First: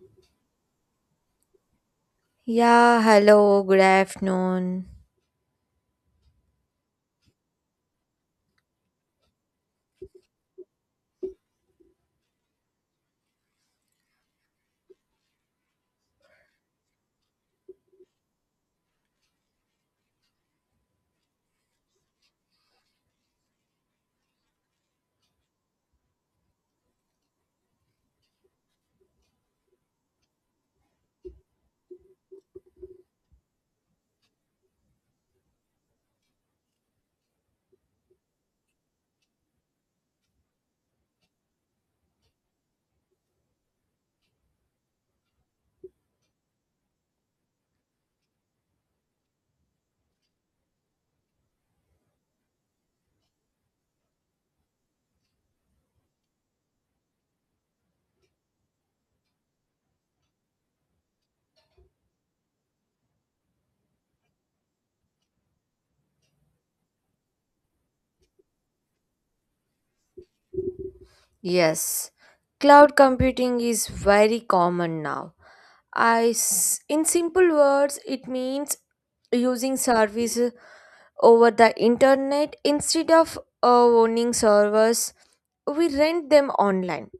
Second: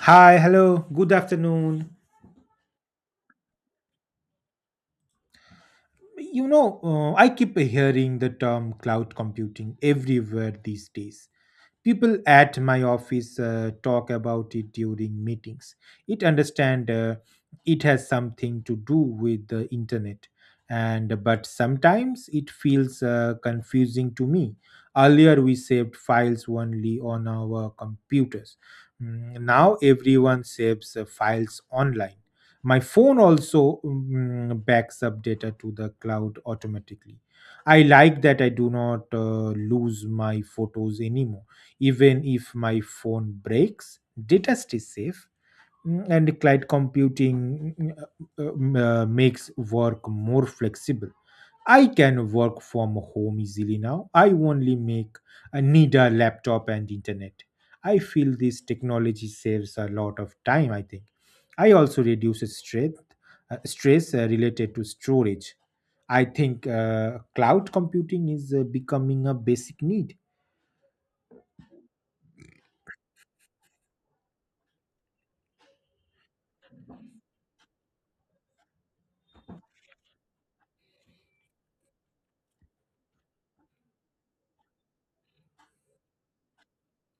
Hi, hello, good afternoon. Yeah, hello, good afternoon. I keep hearing the term cloud computing everywhere these days. People at my office talk about it during meetings. It understand it has something to do with the internet, and but sometimes it feels confusing to me. Earlier we saved files only on our computers. Now everyone saves files online. My phone also backs up data to the cloud automatically. I like that I do not lose my photos anymore, even if my phone breaks, data stays safe. And cloud computing makes work more flexible. I can work from home easily now. I only make need a laptop and internet. I feel this technology saves a lot of time, I think. I also reduce stress, stress related to storage. I think cloud computing is becoming a basic need. Yes, cloud computing is very common now. In simple words, it means using service over the internet instead of owning servers. We rent them online.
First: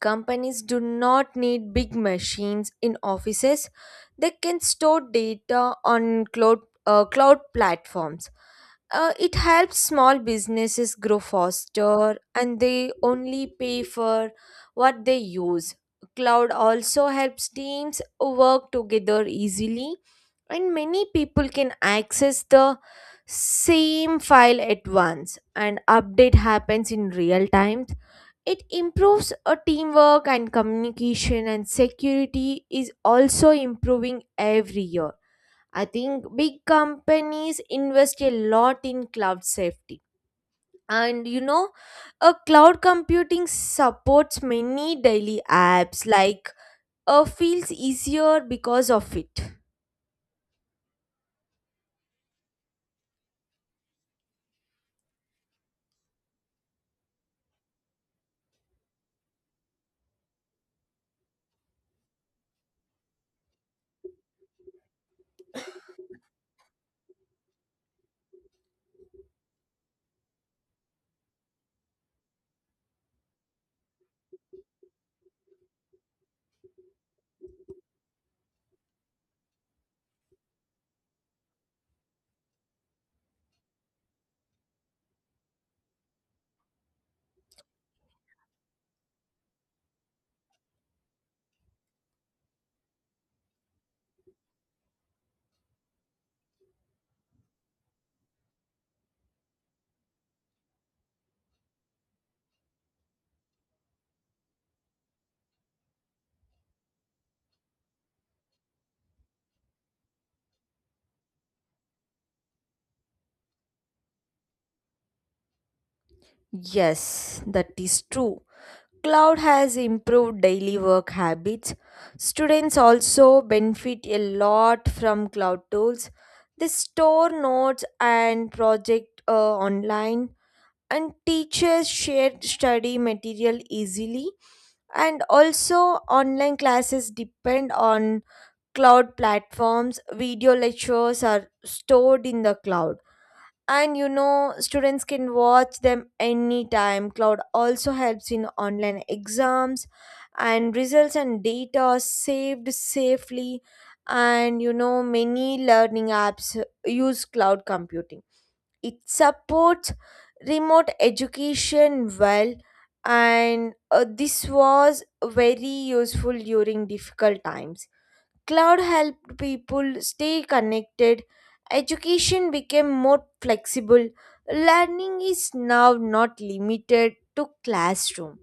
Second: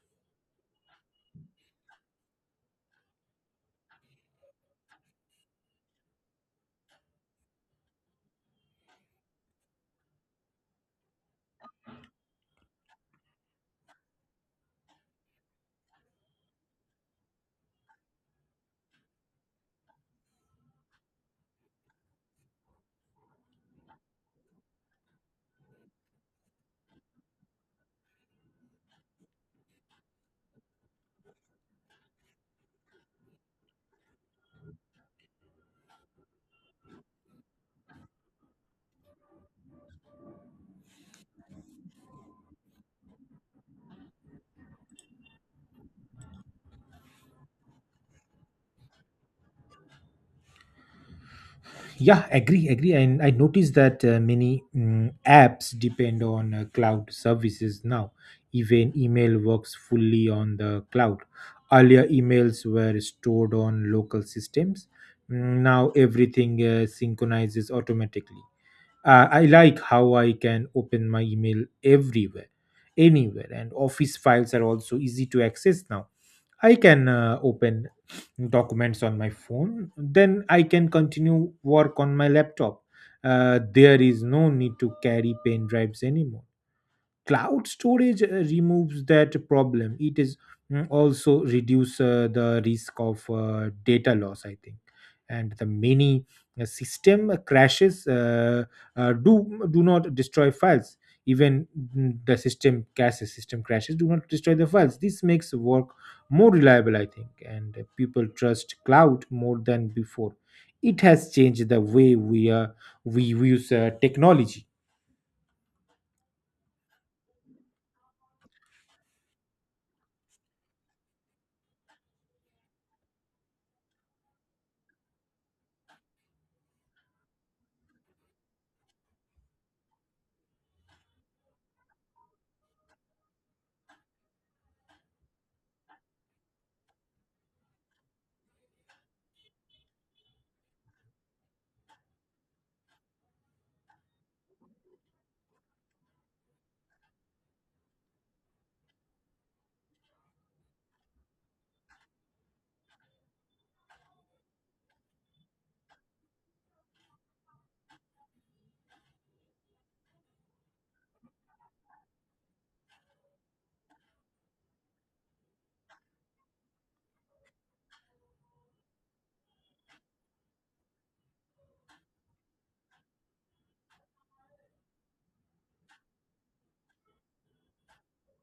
Companies do not need big machines in offices. They can store data on cloud platforms. It helps small businesses grow faster, and they only pay for what they use. Cloud also helps teams work together easily, and many people can access the same file at once, and update happens in real time. It improves a teamwork and communication, and security is also improving every year. I think big companies invest a lot in cloud safety. And you know, a cloud computing supports many daily apps like feels easier because of it. Yeah, agree, agree. And I noticed that many apps depend on cloud services now. Even email works fully on the cloud. Earlier, emails were stored on local systems. Now everything synchronizes automatically. I like how I can open my email everywhere, anywhere, and office files are also easy to access now. I can open documents on my phone, then I can continue work on my laptop. There is no need to carry pen drives anymore. Cloud storage removes that problem. It is also reduce the risk of data loss, I think. And the many system crashes do not destroy files. Even the system caches system crashes do not destroy the files. This makes work more reliable, I think, and people trust cloud more than before. It has changed the way we we use technology. Yes, that is true. Cloud has improved daily work habits. Students also benefit a lot from cloud tools. They store notes and project online, and teachers share study material easily. And also online classes depend on cloud platforms. Video lectures are stored in the cloud, and you know students can watch them anytime. Cloud also helps in online exams, and results and data are saved safely. And you know many learning apps use cloud computing. It supports remote education well, and this was very useful during difficult times. Cloud helped people stay connected, education became more flexible, learning is now not limited to classroom.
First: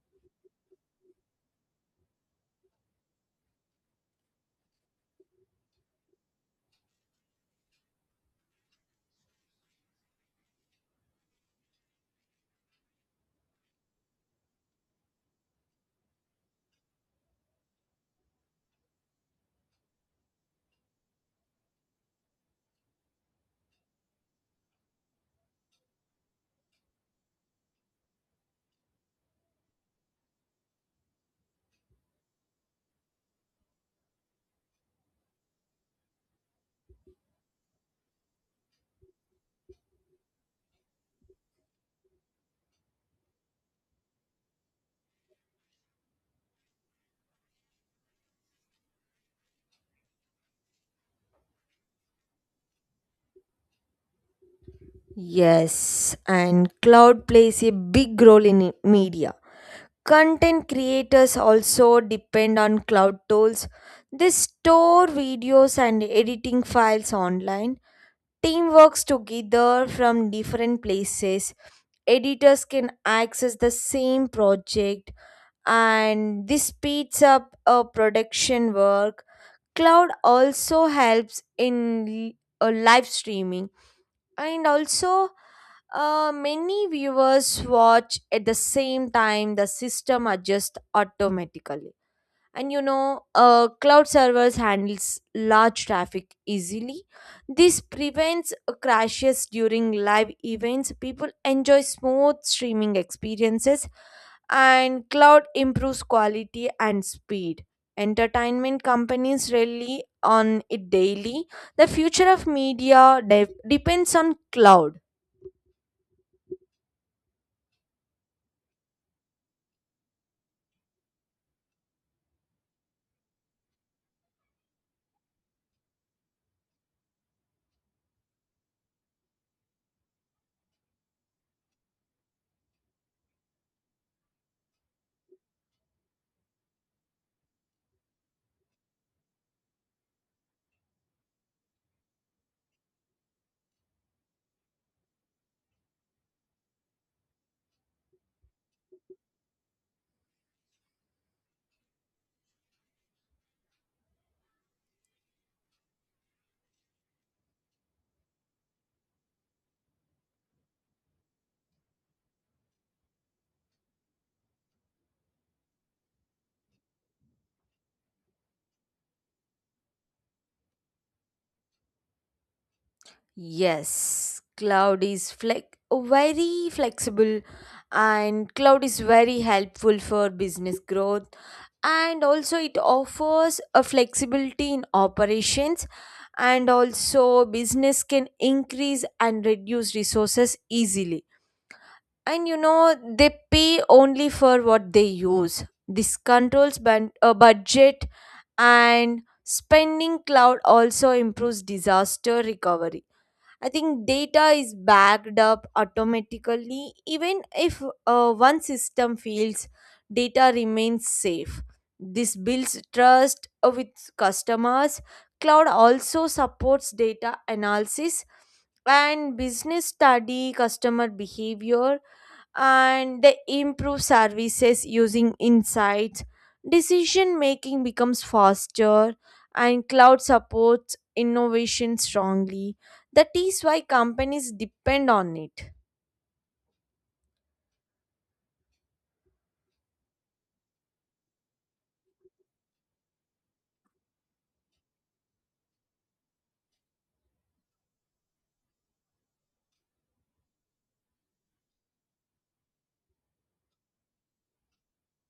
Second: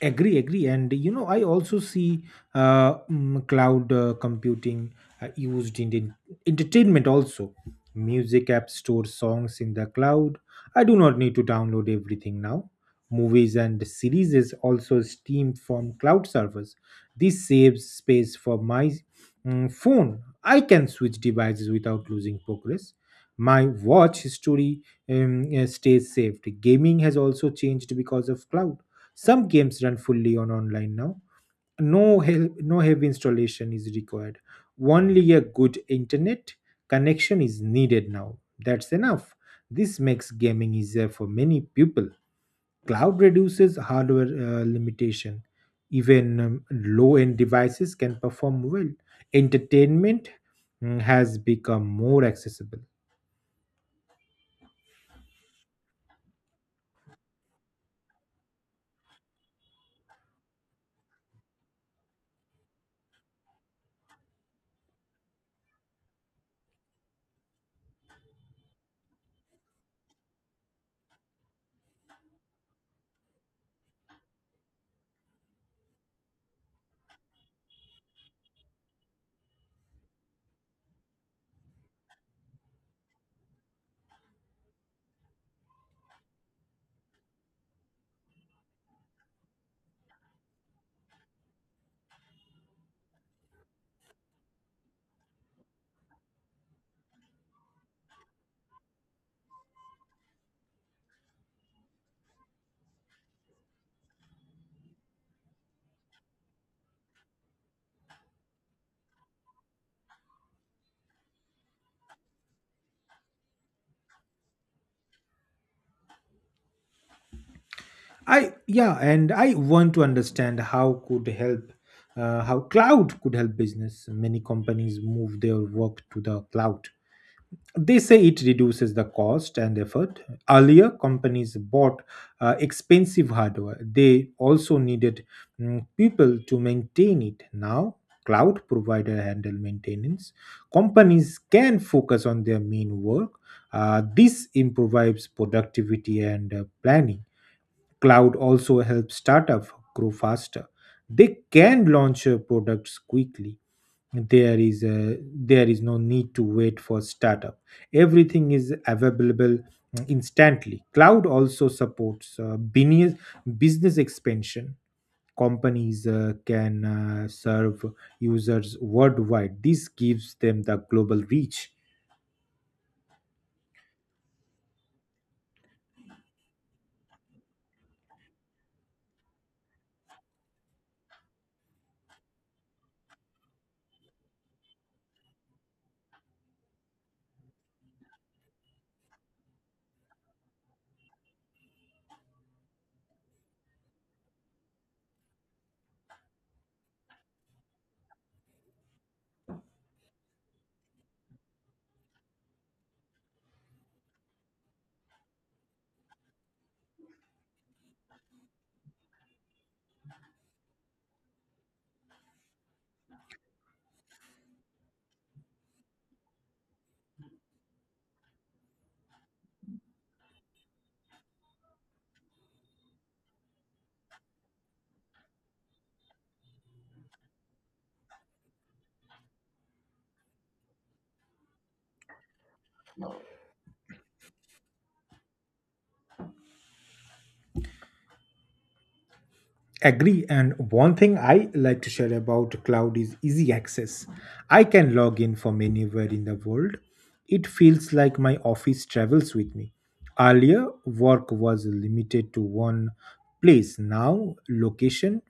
Agree, agree, and you know, I also see cloud computing used in the entertainment also. Music apps store songs in the cloud. I do not need to download everything now. Movies and series is also streamed from cloud servers. This saves space for my phone. I can switch devices without losing progress. My watch history stays saved. Gaming has also changed because of cloud. Some games run fully on online now. No, no heavy installation is required. Only a good internet connection is needed now. That's enough. This makes gaming easier for many people. Cloud reduces hardware limitation. Even low end devices can perform well. Entertainment has become more accessible. Yes, and cloud plays a big role in media. Content creators also depend on cloud tools. They store videos and editing files online. Team works together from different places. Editors can access the same project, and this speeds up a production work. Cloud also helps in live streaming. And also many viewers watch at the same time. The system adjusts automatically, and you know cloud servers handles large traffic easily. This prevents crashes during live events. People enjoy smooth streaming experiences, and cloud improves quality and speed. Entertainment companies rely on it daily. The future of media depends on cloud. And I want to understand how could help how cloud could help business. Many companies move their work to the cloud. They say it reduces the cost and effort. Earlier, companies bought expensive hardware. They also needed people to maintain it. Now, cloud provider handle maintenance. Companies can focus on their main work. This improves productivity and planning. Cloud also helps startups grow faster. They can launch products quickly. There is no need to wait for startup. Everything is available instantly. Cloud also supports business expansion. Companies can serve users worldwide. This gives them the global reach. Yes, cloud is flex very flexible, and cloud is very helpful for business growth. And also it offers a flexibility in operations, and also business can increase and reduce resources easily. And you know they pay only for what they use. This controls budget and spending. Cloud also improves disaster recovery, I think. Data is backed up automatically. Even if one system fails, data remains safe. This builds trust with customers. Cloud also supports data analysis, and business study customer behavior, and they improve services using insights. Decision making becomes faster, and cloud supports innovation strongly. That is why companies depend on it. Agree. And one thing I like to share about cloud is easy access. I can log in from anywhere in the world. It feels like my office travels with me. Earlier, work was limited to one place. Now, location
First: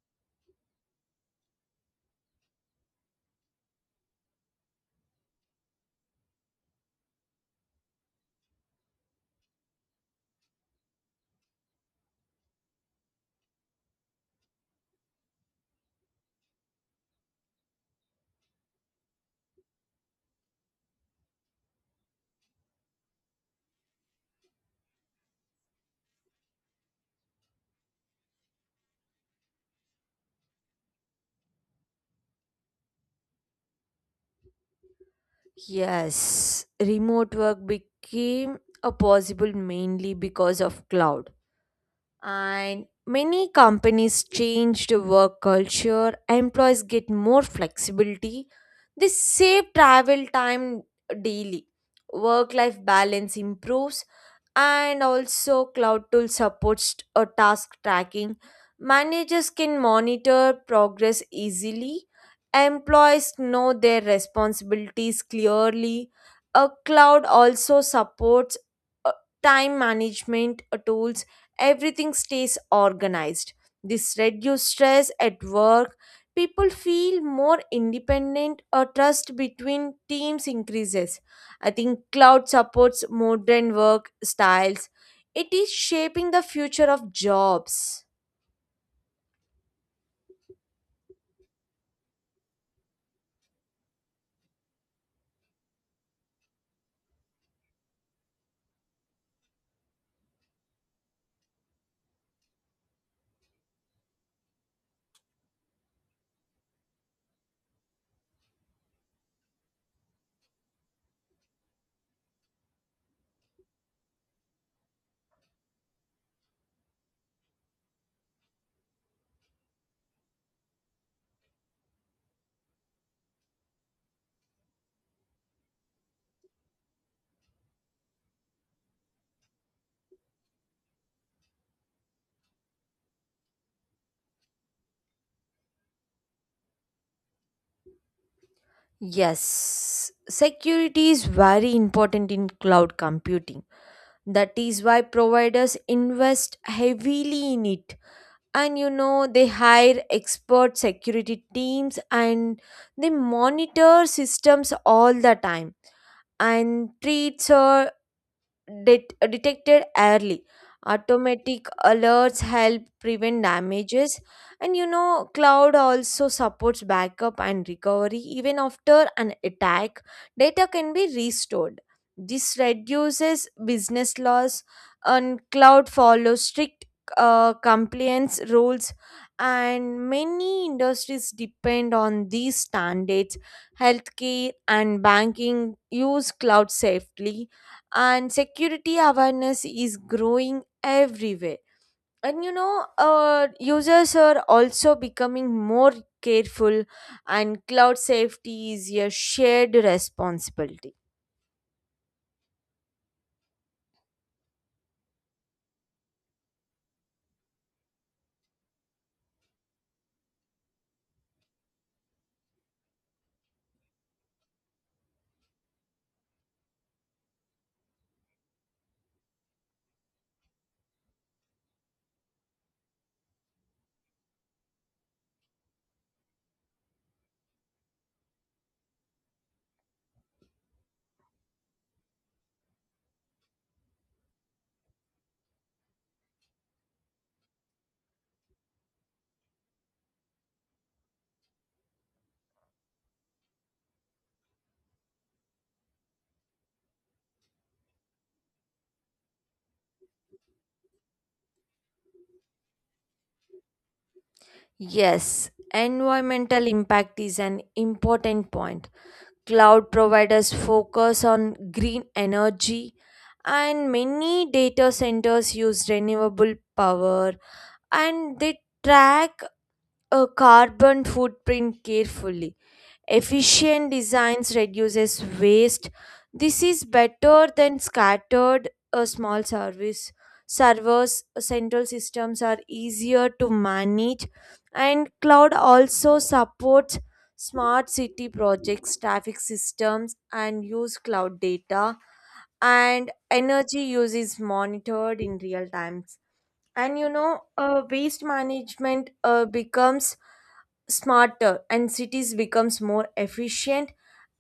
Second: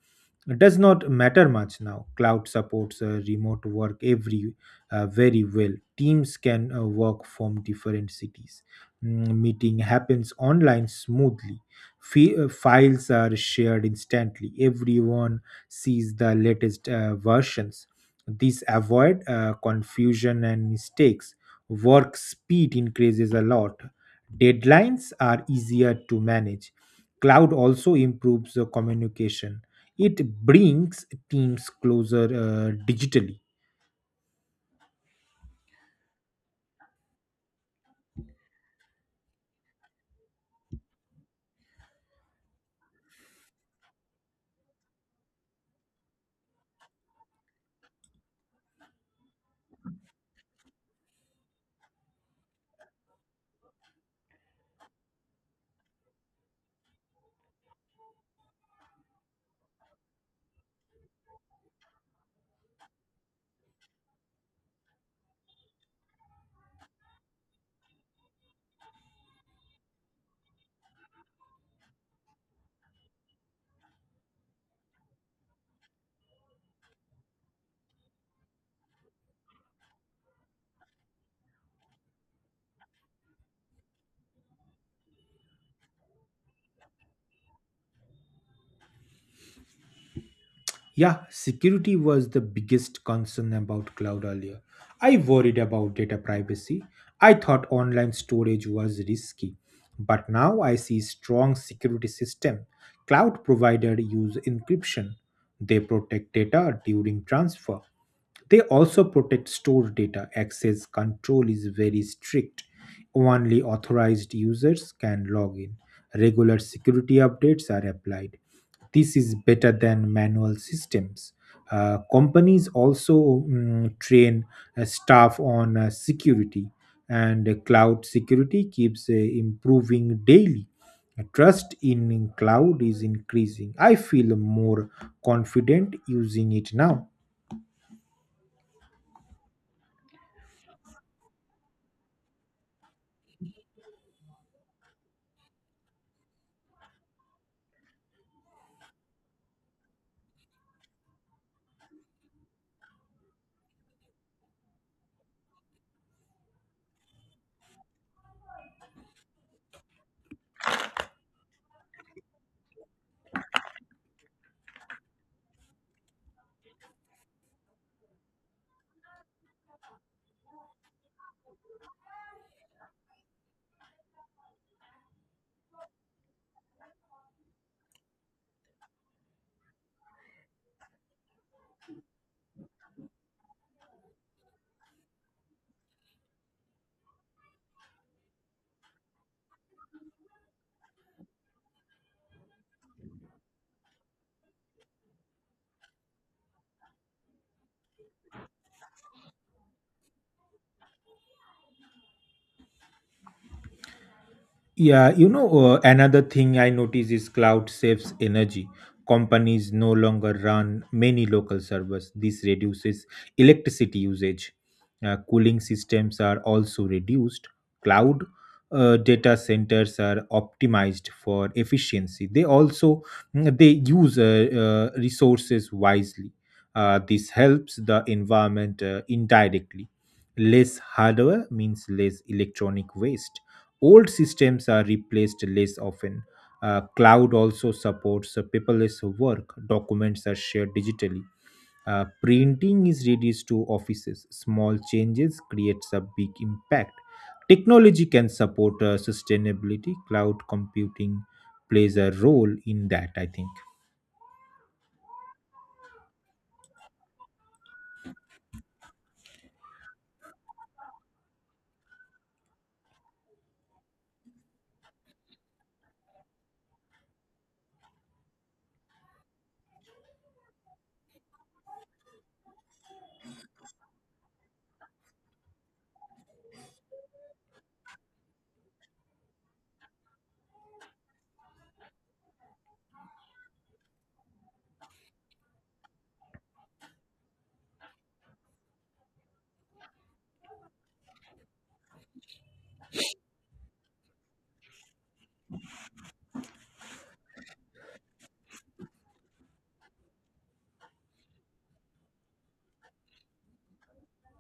does not matter much now. Cloud supports remote work every very well. Teams can work from different cities. Meeting happens online smoothly. Files are shared instantly. Everyone sees the latest versions. This avoid confusion and mistakes. Work speed increases a lot. Deadlines are easier to manage. Cloud also improves the communication. It brings teams closer digitally. Yes, remote work became a possible mainly because of cloud. And many companies change the work culture, employees get more flexibility, they save travel time daily, work life balance improves. And also cloud tool supports a task tracking. Managers can monitor progress easily. Employees know their responsibilities clearly. A cloud also supports uh, time management tools. Everything stays organized. This reduces stress at work. People feel more independent, a trust between teams increases. I think cloud supports modern work styles. It is shaping the future of jobs. Yeah, security was the biggest concern about cloud earlier. I worried about data privacy. I thought online storage was risky, but now I see strong security system. Cloud provider use encryption. They protect data during transfer. They also protect store data. Access control is very strict. Only authorized users can log in. Regular security updates are applied. This is better than manual systems. Companies also train staff on security, and cloud security keeps improving daily. Trust in cloud is increasing. I feel more confident using it now. Yes, security is very important in cloud computing. That is why providers invest heavily in it. And you know, they hire expert security teams, and they monitor systems all the time, and treats detected early. Automatic alerts help prevent damages, and you know, cloud also supports backup and recovery. Even after an attack, data can be restored. This reduces business loss, and cloud follows strict compliance rules. And many industries depend on these standards. Healthcare and banking use cloud safely, and security awareness is growing everywhere. And you know users are also becoming more careful, and cloud safety is a shared responsibility. Yeah, you know, another thing I notice is cloud saves energy. Companies no longer run many local servers. This reduces electricity usage. Cooling systems are also reduced. Cloud data centers are optimized for efficiency. They also they use resources wisely. This helps the environment indirectly. Less hardware means less electronic waste. Old systems are replaced less often. Cloud also supports paperless work. Documents are shared digitally. Printing is reduced to offices. Small changes creates a big impact. Technology can support sustainability. Cloud computing plays a role in that, I think. Yes, environmental impact is an important point. Cloud providers focus on green energy, and many data centers use renewable power, and they track a carbon footprint carefully. Efficient designs reduces waste. This is better than scattered uh, small service, servers. Central systems are easier to manage, and cloud also supports smart city projects, traffic systems, and use cloud data. And energy use is monitored in real times. And you know waste management becomes smarter, and cities becomes more efficient.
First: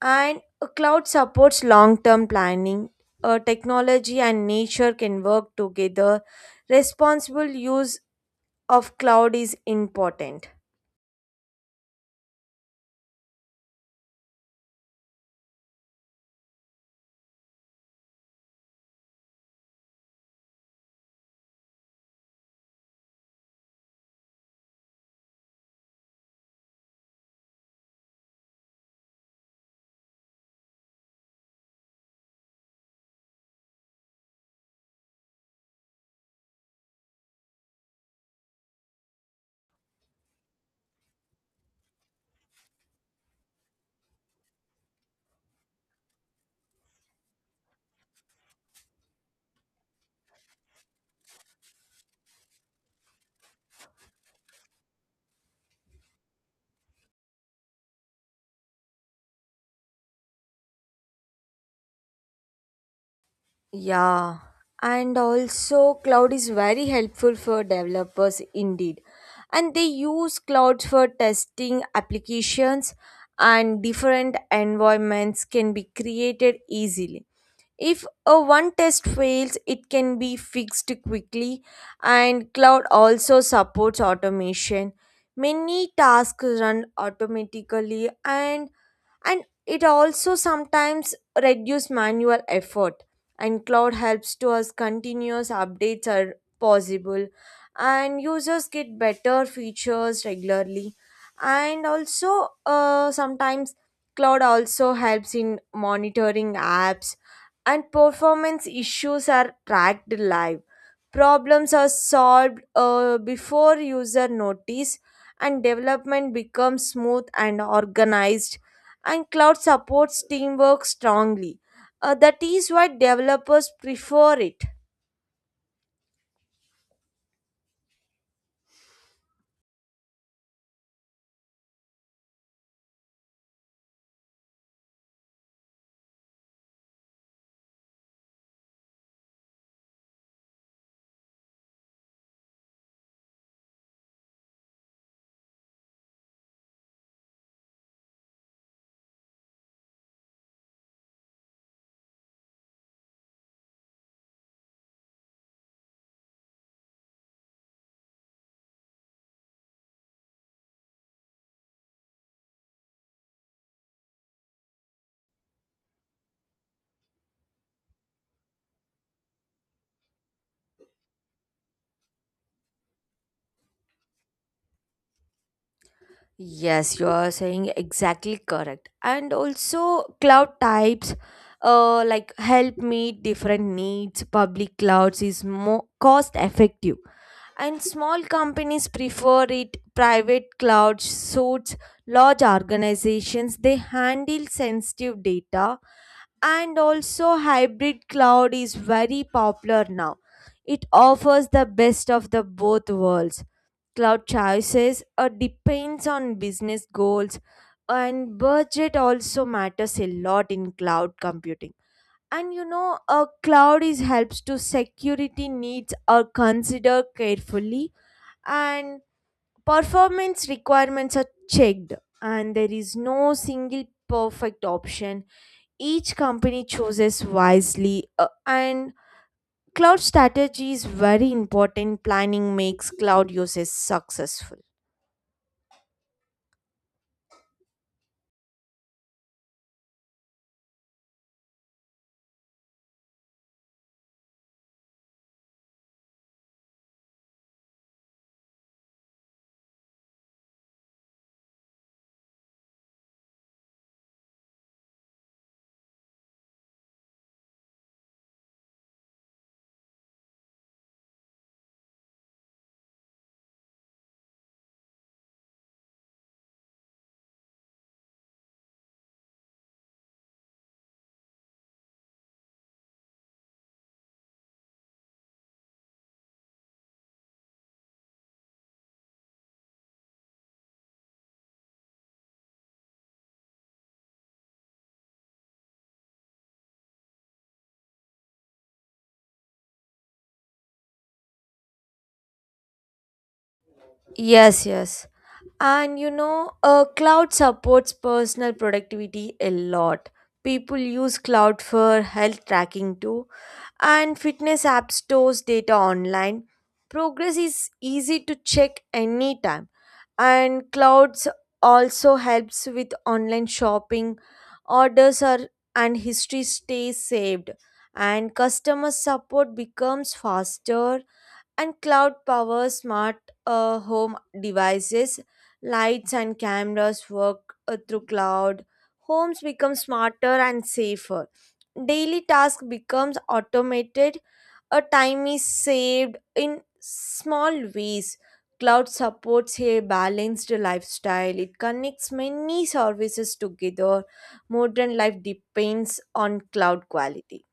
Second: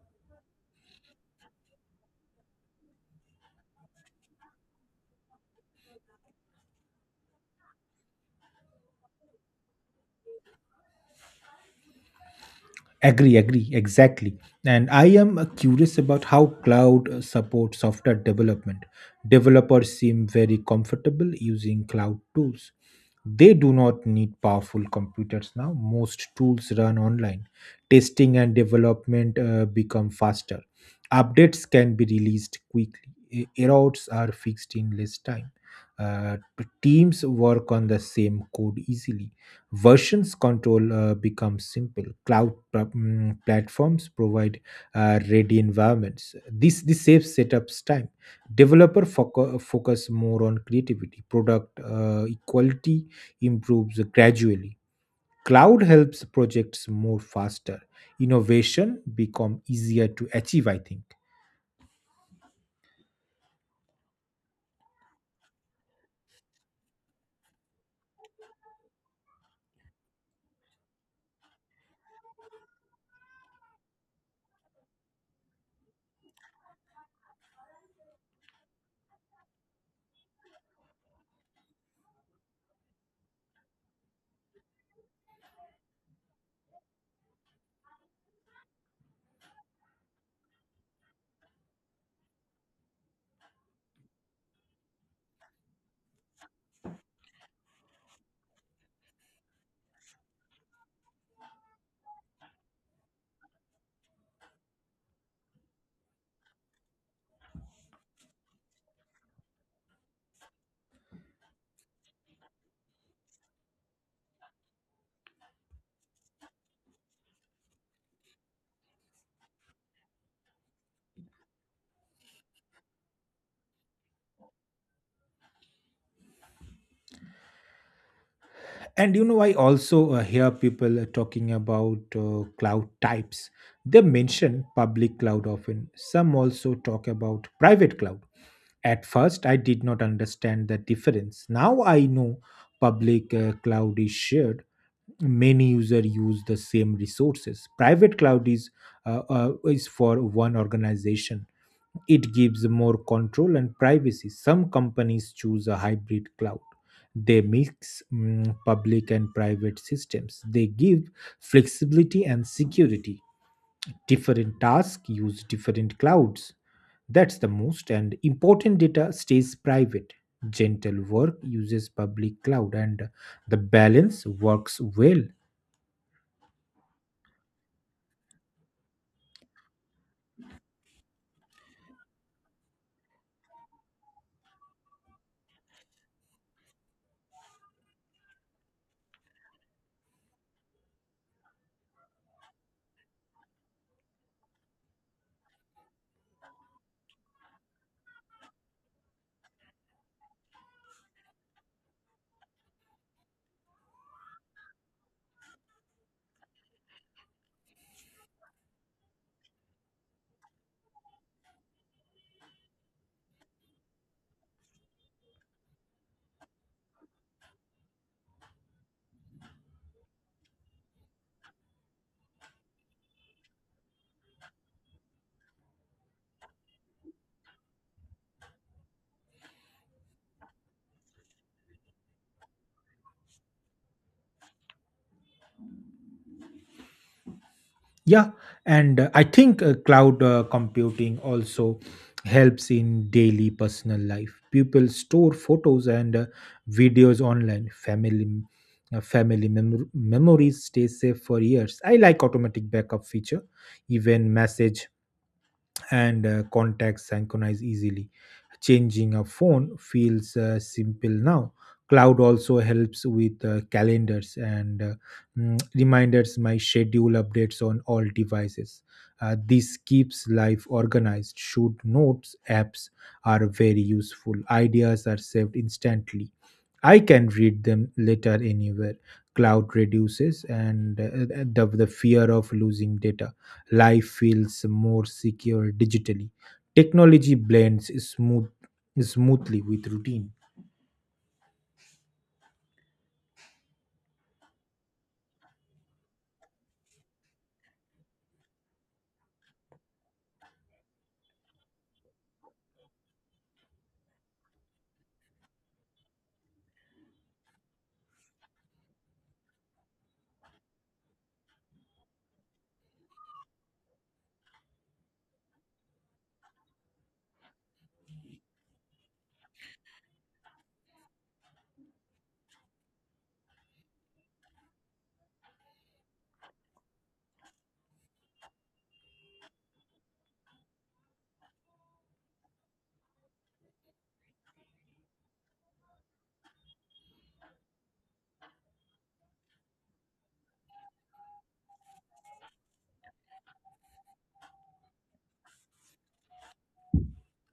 And a cloud supports long term planning. Technology and nature can work together. Responsible use of cloud is important. Agree, agree, exactly. And I am curious about how cloud supports software development. Developers seem very comfortable using cloud tools. They do not need powerful computers now. Most tools run online. Testing and development become faster. Updates can be released quickly. Errors are fixed in less time. Uh, Teams work on the same code easily. Versions control becomes simple. Cloud platforms provide ready environments. This saves setups time. Developer focus more on creativity. Product quality improves gradually. Cloud helps projects more faster. Innovation become easier to achieve, I think. Yeah, and also cloud is very helpful for developers indeed. And they use cloud for testing applications, and different environments can be created easily. If a one test fails, it can be fixed quickly. And cloud also supports automation. Many tasks run automatically, and it also sometimes reduce manual effort. And cloud helps to us continuous updates are possible, and users get better features regularly. And also sometimes cloud also helps in monitoring apps, and performance issues are tracked live. Problems are solved before user notice, and development becomes smooth and organized. And cloud supports teamwork strongly. That is why developers prefer it. And you know, I also hear people talking about cloud types. They mention public cloud often. Some also talk about private cloud. At first, I did not understand the difference. Now I know public cloud is shared. Many users use the same resources. Private cloud is for one organization. It gives more control and privacy. Some companies choose a hybrid cloud. They mix public and private systems. They give flexibility and security. Different tasks use different clouds. That's the most and important data stays private. Gentle work uses public cloud, and the balance works well. Yes, you are saying exactly correct. And also, cloud types like help meet different needs. Public clouds is more cost effective, and small companies prefer it. Private cloud suits large organizations. They handle sensitive data, and also hybrid cloud is very popular now. It offers the best of the both worlds. Cloud choices depends on business goals, and budget also matters a lot in cloud computing. And you know a cloud is helps to security needs are considered carefully, and performance requirements are checked. And there is no single perfect option. Each company chooses wisely, and cloud strategy is very important. Planning makes cloud uses successful. Yeah, and I think cloud computing also helps in daily personal life. People store photos and videos online. Family memories stay safe for years. I like automatic backup feature. Even message and contacts synchronize easily. Changing a phone feels simple now. Cloud also helps with calendars and reminders. My schedule updates on all devices. This keeps life organized. Shoot notes apps are very useful. Ideas are saved instantly. I can read them later anywhere. Cloud reduces and the fear of losing data. Life feels more secure digitally. Technology blends smoothly with routine. Yes, yes. And you know, cloud supports personal productivity a lot. People use cloud for health tracking too, and fitness app stores data online. Progress is easy to check anytime, and clouds also helps with online shopping. Orders are and history stays saved, and customer support becomes faster. And cloud power smart home devices. Lights and cameras work through cloud. Homes become smarter and safer. Daily task becomes automated, a time is saved in small ways. Cloud supports a balanced lifestyle. It connects many services together. Modern life depends on cloud quality.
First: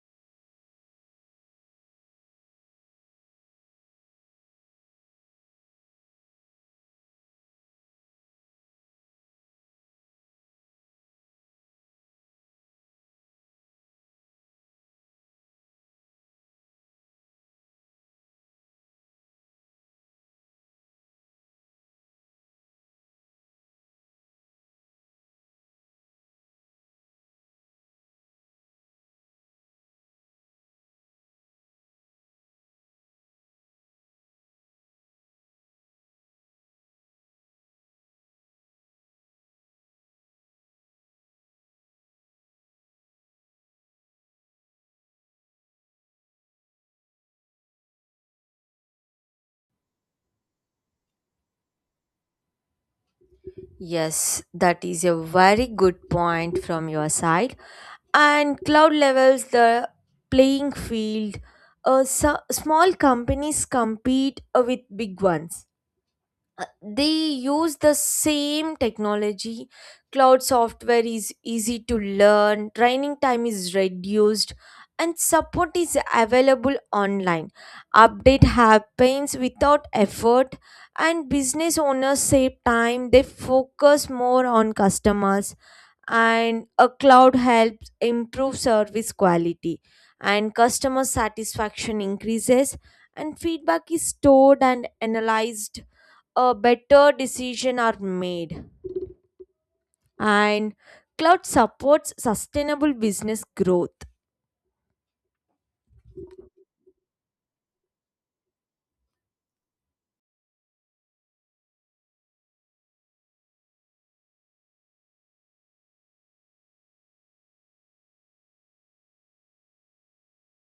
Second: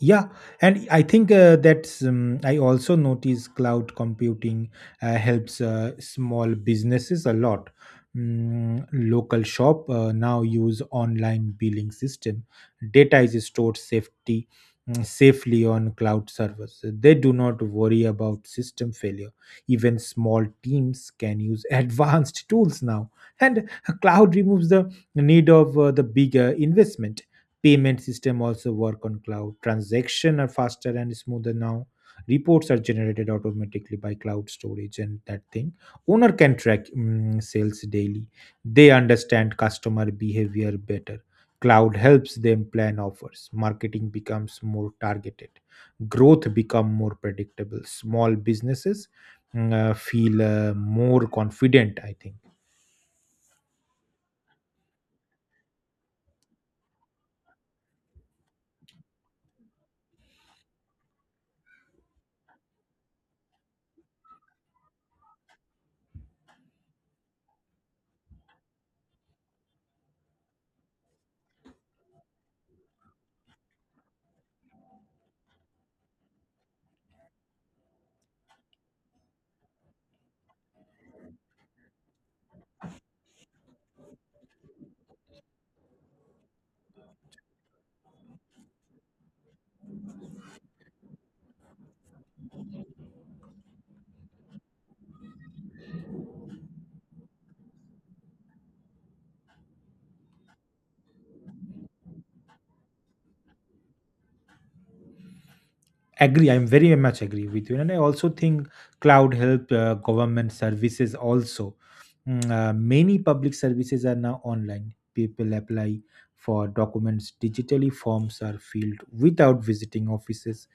Yeah, and I think that's I also notice cloud computing helps small businesses a lot. Local shop now use online billing system. Data is stored safety safely on cloud servers. They do not worry about system failure. Even small teams can use advanced tools now, and cloud removes the need of the bigger investment. Payment system also work on cloud. Transaction are faster and smoother now. Reports are generated automatically by cloud storage and that thing. Owner can track sales daily. They understand customer behavior better. Cloud helps them plan offers. Marketing becomes more targeted. Growth become more predictable. Small businesses feel more confident, I think. Yes, that is a very good point from your side. And cloud levels the playing field. So small companies compete with big ones. They use the same technology. Cloud software is easy to learn. Training time is reduced, and support is available online. Update happens without effort, and business owners save time. They focus more on customers, and a cloud helps improve service quality, and customer satisfaction increases, and feedback is stored and analyzed. A better decision are made, and cloud supports sustainable business growth. Agree, I'm very much agree with you, and I also think cloud help government services also. Many public services are now online. People apply for documents digitally. Forms are filled without visiting offices.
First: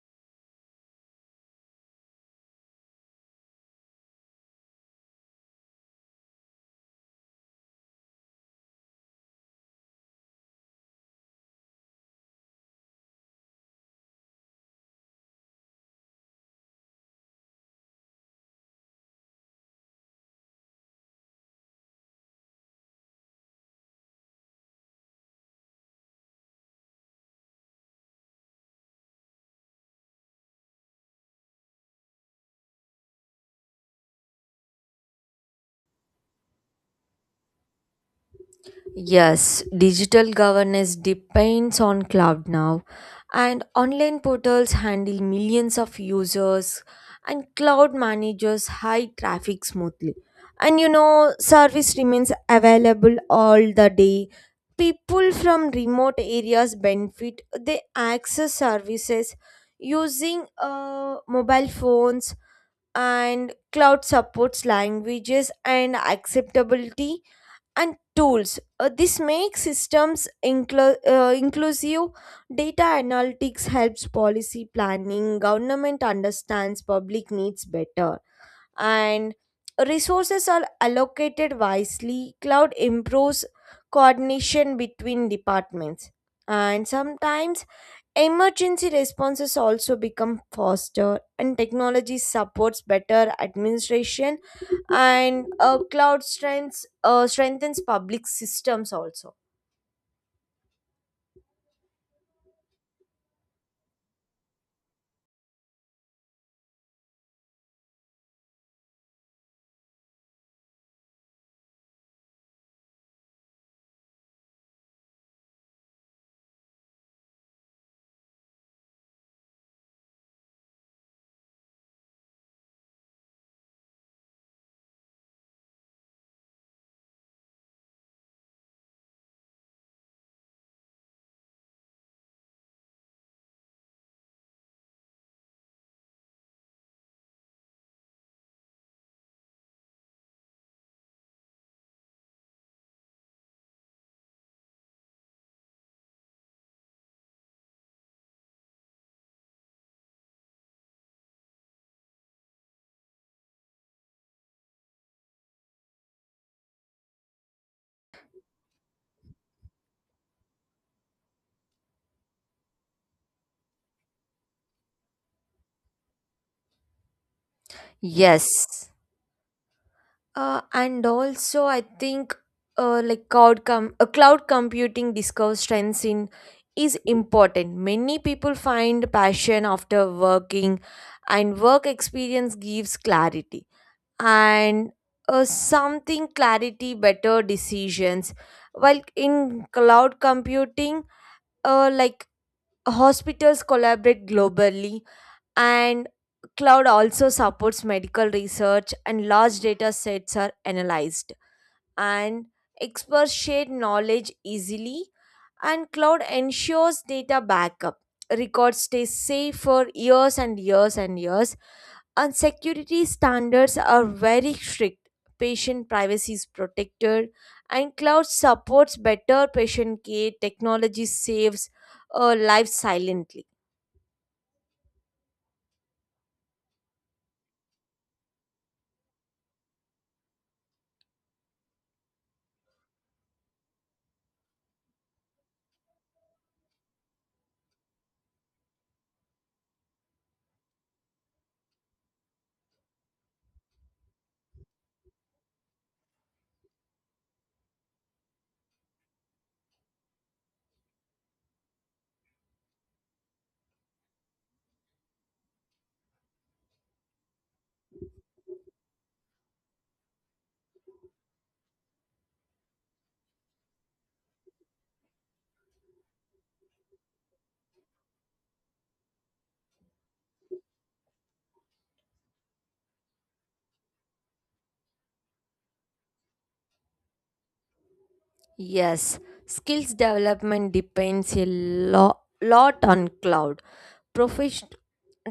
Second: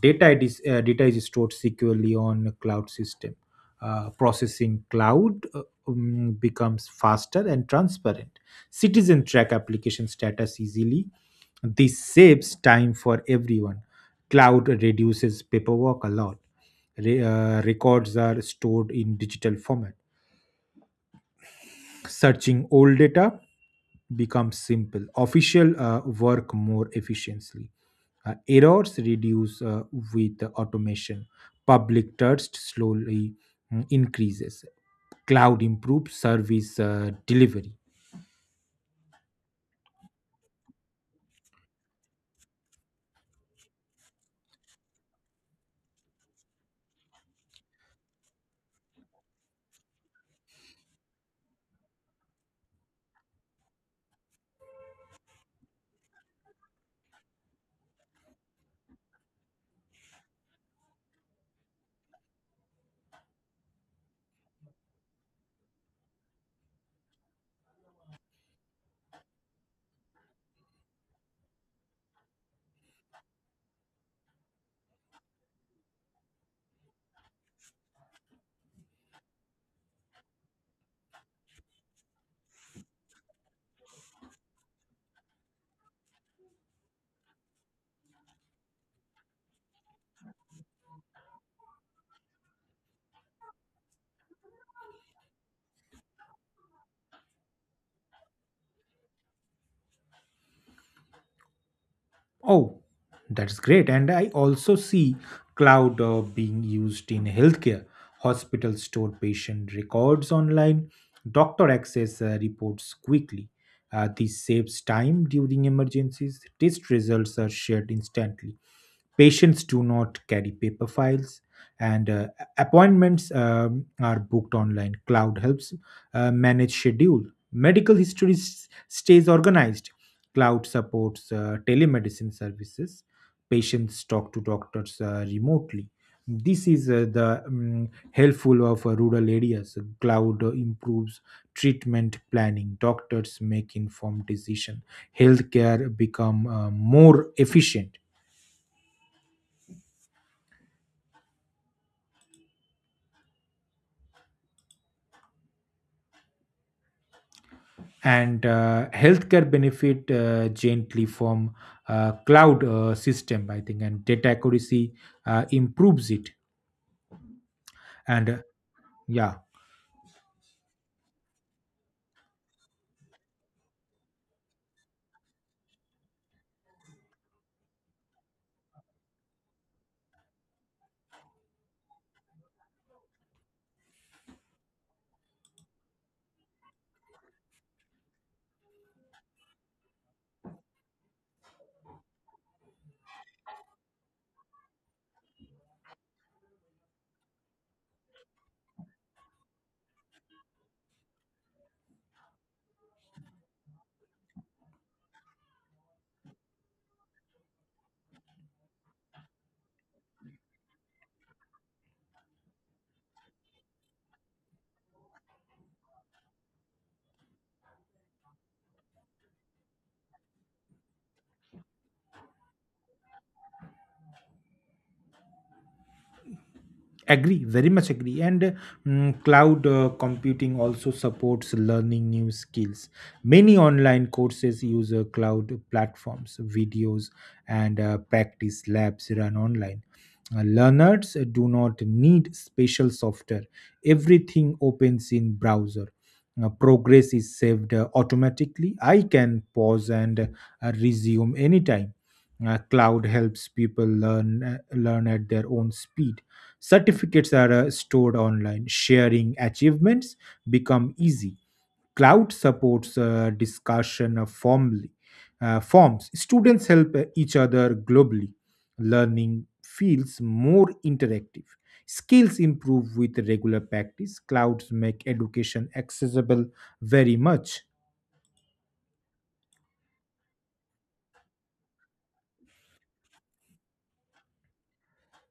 Data is stored securely on a cloud system. Processing cloud becomes faster and transparent. Citizen track application status easily. This saves time for everyone. Cloud reduces paperwork a lot. Records are stored in digital format. Searching old data becomes simple. Official work more efficiently. Errors reduce with automation. Public trust slowly increases. Cloud improves service delivery. Yes, digital governance depends on cloud now, and online portals handle millions of users, and cloud manages high traffic smoothly. And you know, service remains available all the day. People from remote areas benefit, they access services using mobile phones, and cloud supports languages and acceptability and tools. This makes systems inclusive. Data analytics helps policy planning. Government understands public needs better, and resources are allocated wisely. Cloud improves coordination between departments, and sometimes emergency responses also become faster, and technology supports better administration, and cloud strengths strengthens public systems also. Oh, that's great. And I also see cloud being used in healthcare. Hospitals store patient records online. Doctor access reports quickly. This saves time during emergencies. Test results are shared instantly. Patients do not carry paper files, and appointments are booked online. Cloud helps manage schedule. Medical history stays organized. Cloud supports telemedicine services. Patients talk to doctors remotely. This is the helpful of rural areas. Cloud improves treatment planning. Doctors make informed decision. Healthcare become more efficient. And Healthcare benefit gently from cloud system, I think. And data accuracy improves it. And Yes. Yeah, And also, I think like cloud computing discovers strengths in is important. Many people find passion after working, and work experience gives clarity. And something clarity better decisions while in cloud computing, like hospitals collaborate globally. And cloud also supports medical research, and large data sets are analyzed, and experts share knowledge easily. And cloud ensures data backup. Records stay safe for years and years and years, and security standards are very strict. Patient privacy is protected, and cloud supports better patient care. Technology saves lives silently. agree, very much agree. Cloud computing also supports learning new skills. Many online courses use cloud platforms, videos, and practice labs run online. Learners do not need special software, everything opens in browser. Progress is saved automatically. I can pause and resume anytime. Cloud helps people learn learn at their own speed. Certificates are stored online. Sharing achievements become easy. Cloud supports discussion of formally, forms. Students help each other globally. Learning feels more interactive. Skills improve with regular practice. Clouds make education accessible very much. Yes, skills development depends a lot on cloud. Professional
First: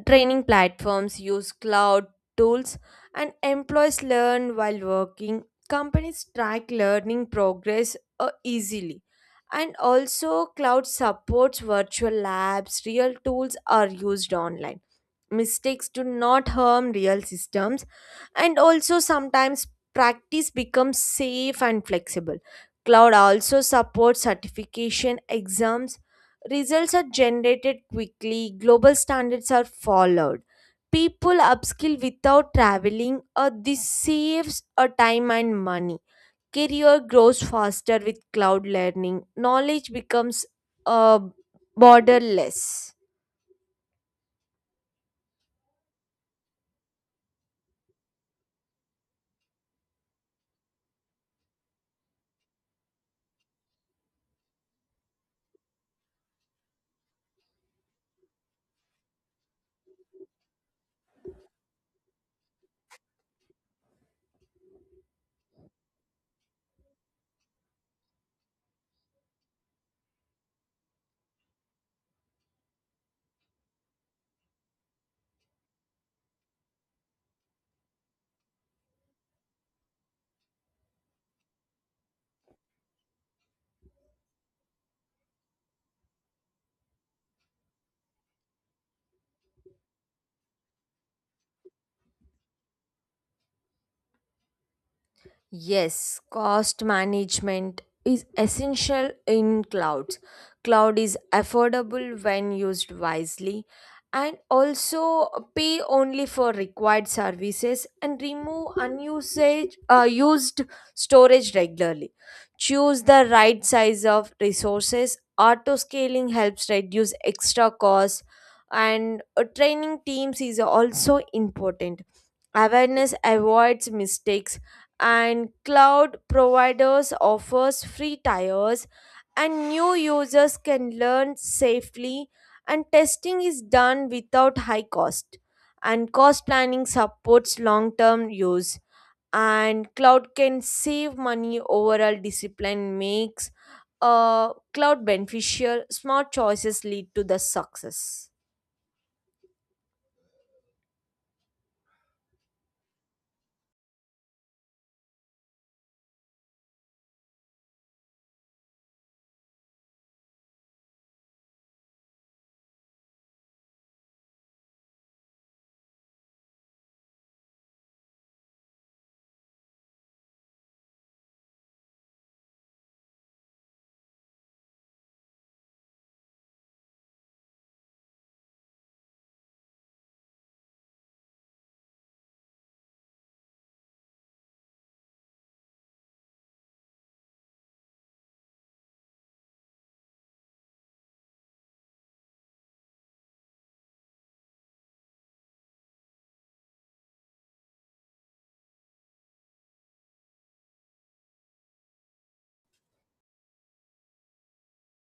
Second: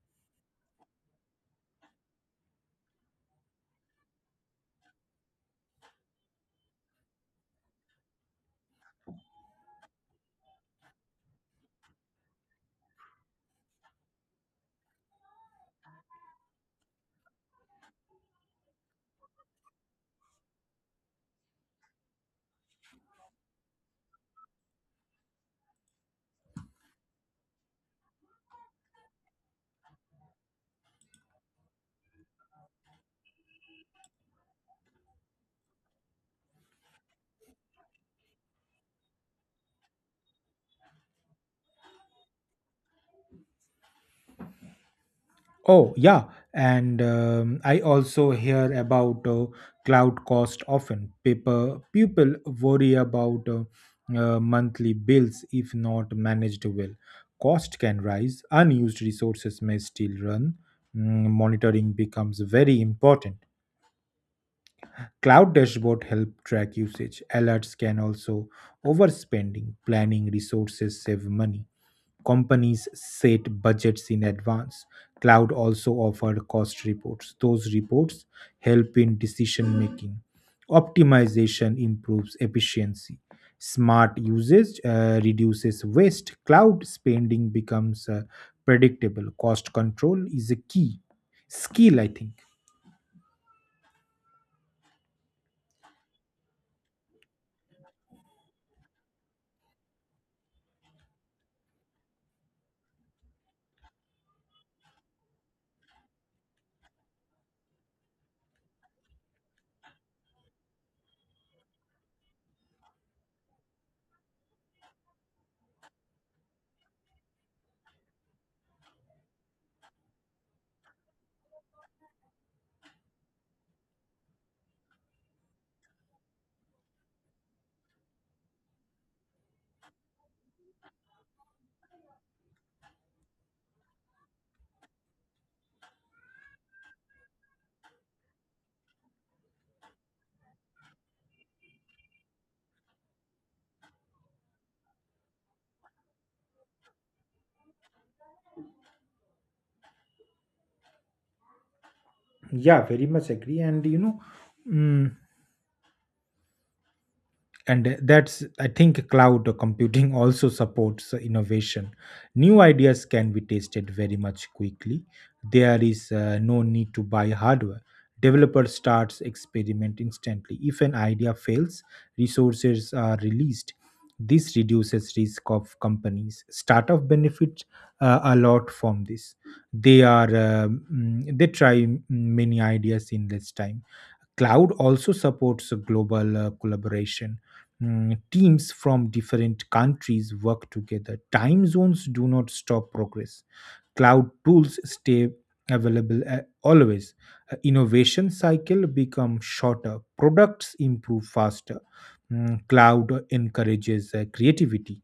training platforms use cloud tools, and employees learn while working. Companies track learning progress easily. And also, cloud supports virtual labs, real tools are used online. Mistakes do not harm real systems, and also, sometimes practice becomes safe and flexible. Cloud also supports certification exams. Results are generated quickly, global standards are followed. People upskill without traveling, or this saves a time and money. Career grows faster with cloud learning. Knowledge becomes uh, borderless. Oh, yeah. And I also hear about cloud cost often. People worry about monthly bills if not managed well. Cost can rise, unused resources may still run. Monitoring becomes very important. Cloud dashboard help track usage. Alerts can also overspending, planning resources save money. Companies set budgets in advance. Cloud also offer cost reports. Those reports help in decision making. Optimization improves efficiency. Smart usage reduces waste. Cloud spending becomes predictable. Cost control is a key skill, I think. Yes, cost management is essential in clouds. Cloud is affordable when used wisely. And also pay only for required services and remove unused used storage regularly. Choose the right size of resources. Auto scaling helps reduce extra costs, and training teams is also important. Awareness avoids mistakes, and cloud providers offers free tires, and new users can learn safely, and testing is done without high cost. And cost planning supports long term use, and cloud can save money overall. Discipline makes cloud beneficial. Smart choices lead to the success. Yeah, very much agree. And you know, mm, and that's I think cloud computing also supports innovation. New ideas can be tested very much quickly. There is no need to buy hardware. Developer starts experiment instantly. If an idea fails, resources are released. This reduces risk of companies. Startup benefit a lot from this. They try many ideas in less time. Cloud also supports global collaboration. Teams from different countries work together. Time zones do not stop progress. Cloud tools stay available always. Innovation cycle become shorter. Products improve faster. Cloud encourages creativity.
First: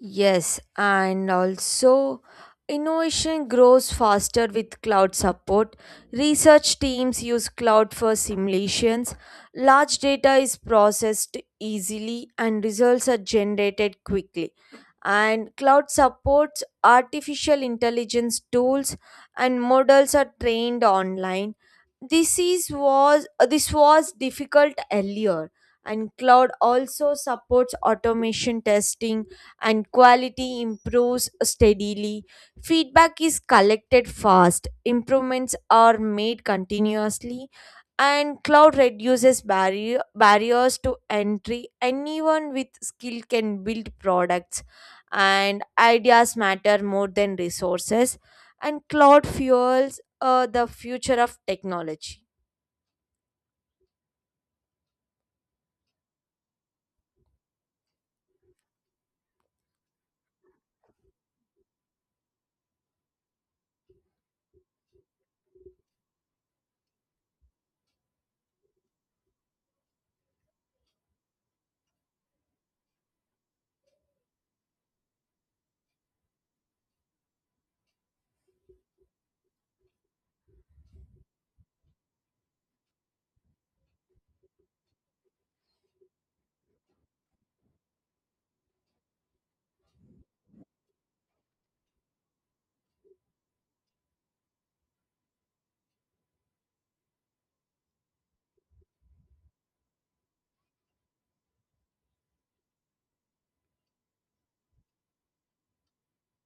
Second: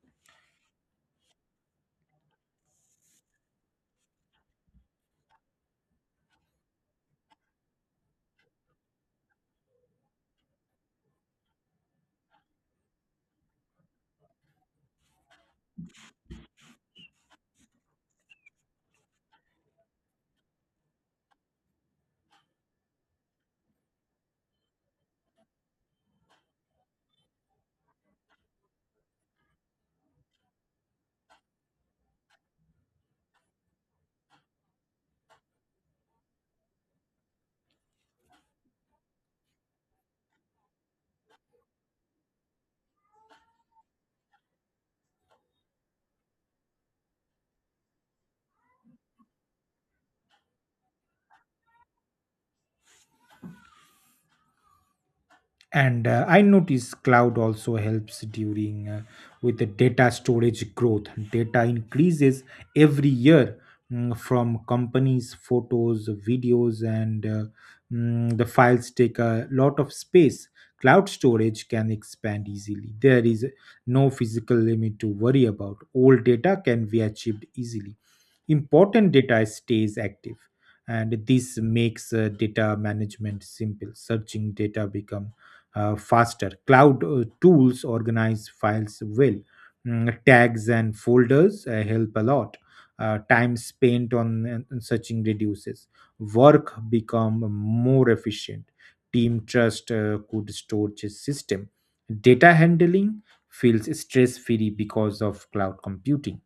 Yes, and also innovation grows faster with cloud support. Research teams use cloud for simulations. Large data is processed easily, and results are generated quickly. And cloud supports artificial intelligence tools, and models are trained online. This was difficult earlier, and cloud also supports automation testing, and quality improves steadily. Feedback is collected fast, improvements are made continuously, and cloud reduces barriers to entry. Anyone with skill can build products, and ideas matter more than resources. And cloud fuels the future of technology. And I notice cloud also helps during with the data storage growth. Data increases every year, from companies, photos, videos, and the files take a lot of space. Cloud storage can expand easily, there is no physical limit to worry about. Old data can be achieved easily, important data stays active, and this makes data management simple. Searching data become faster. Cloud tools organize files well. Tags and folders help a lot. Time spent on searching reduces. Work become more efficient. Team trust could storage system. Data handling feels stress free because of cloud computing.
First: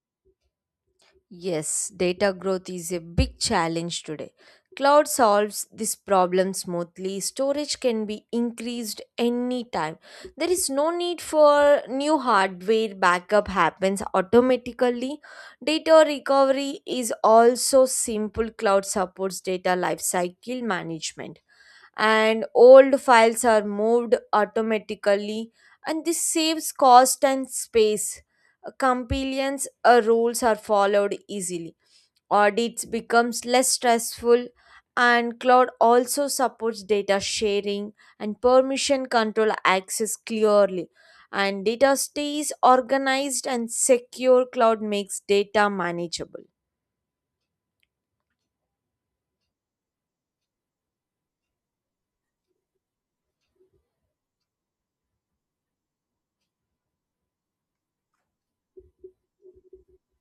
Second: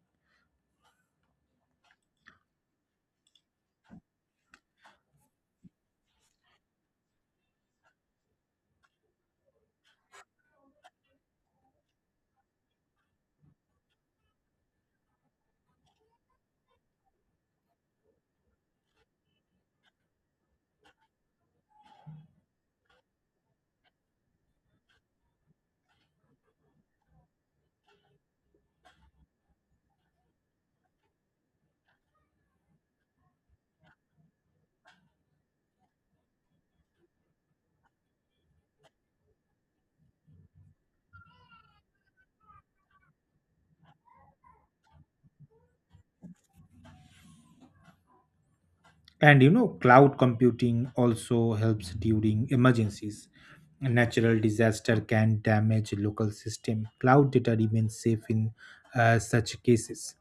Yes, data growth is a big challenge today. Cloud solves this problem smoothly. Storage can be increased anytime. There is no need for new hardware. Backup happens automatically. Data recovery is also simple. Cloud supports data lifecycle management, and old files are moved automatically, and this saves cost and space. Compliance rules are followed easily. Audits becomes less stressful, and cloud also supports data sharing, and permission control access clearly, and data stays organized and secure. Cloud makes data manageable. And you know, cloud computing also helps during emergencies. A natural disaster can damage local system. Cloud data remains safe in such cases.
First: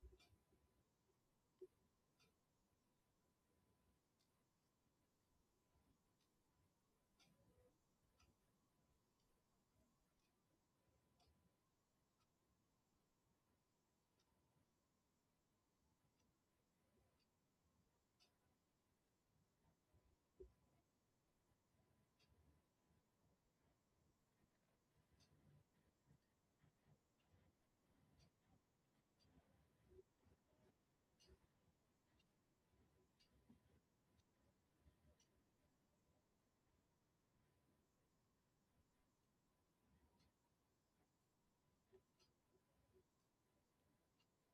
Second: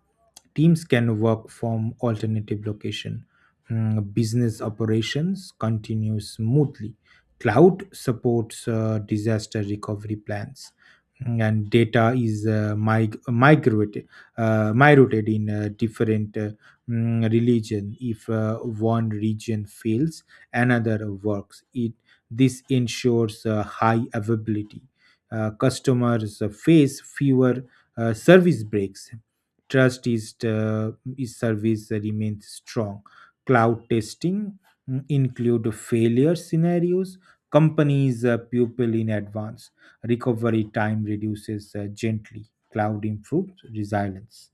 Teams can work from alternative location. Business operations continue smoothly. Cloud supports disaster recovery plans. And data is migrated migrated in different, religion. If one region fails, another works it. This ensures high availability. Customers face fewer service breaks. Trust is Is service remains strong. Cloud testing include failure scenarios. Companies pupil in advance. Recovery time reduces gently. Cloud improves resilience.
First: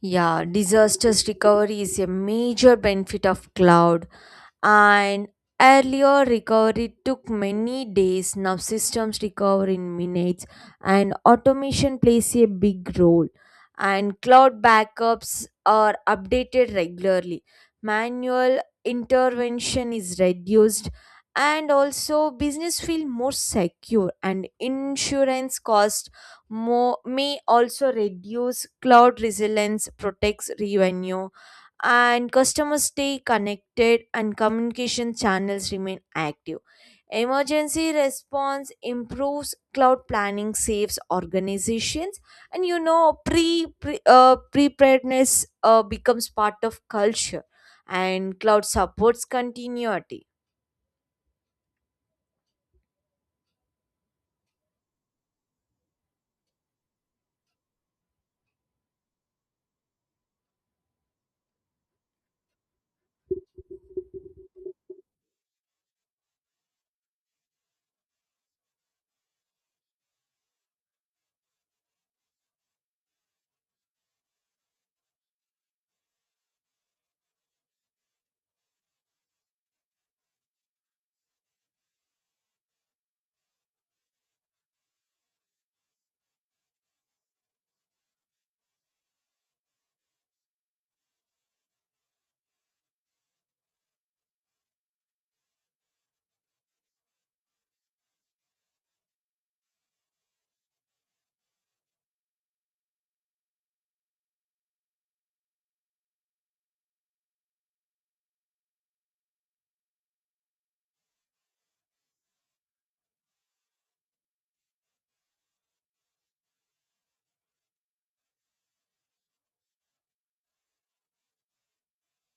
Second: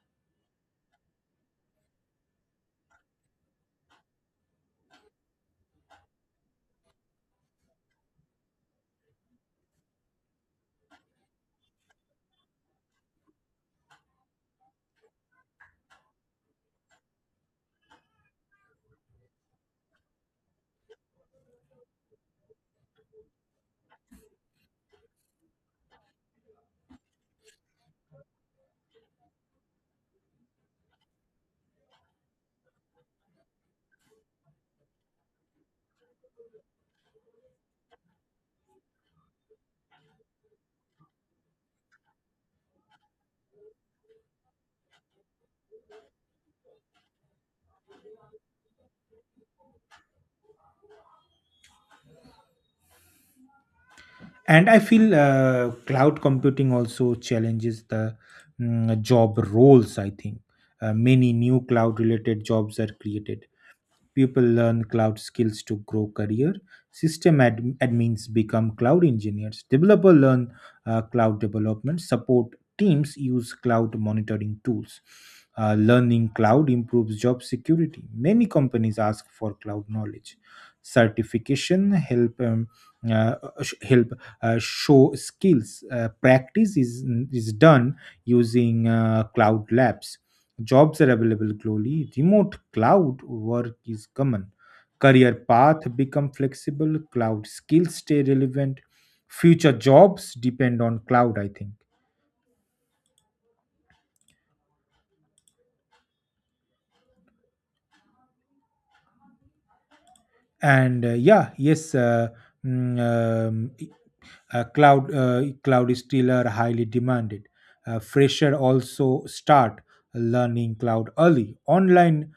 Yeah, disasters recovery is a major benefit of cloud. And earlier recovery took many days. Now systems recover in minutes, and automation plays a big role, and cloud backups are updated regularly. Manual intervention is reduced, and also business feel more secure, and insurance cost more may also reduce. Cloud resilience protects revenue, and customers stay connected, and communication channels remain active. Emergency response improves cloud planning, saves organizations, and you know preparedness becomes part of culture, and cloud supports continuity And I feel cloud computing also challenges the job roles, I think. Many new cloud related jobs are created. People learn cloud skills to grow career. System admins become cloud engineers. Developer learn cloud development. Support teams use cloud monitoring tools. Learning cloud improves job security. Many companies ask for cloud knowledge. Certification uh, help show skills. Practice is done using cloud labs. Jobs are available globally. Remote cloud work is common. Career path become flexible. Cloud skills stay relevant. Future jobs depend on cloud, I think. And yeah, yes, mm, um, cloud cloud is still are highly demanded. Fresher also start learning cloud early. Online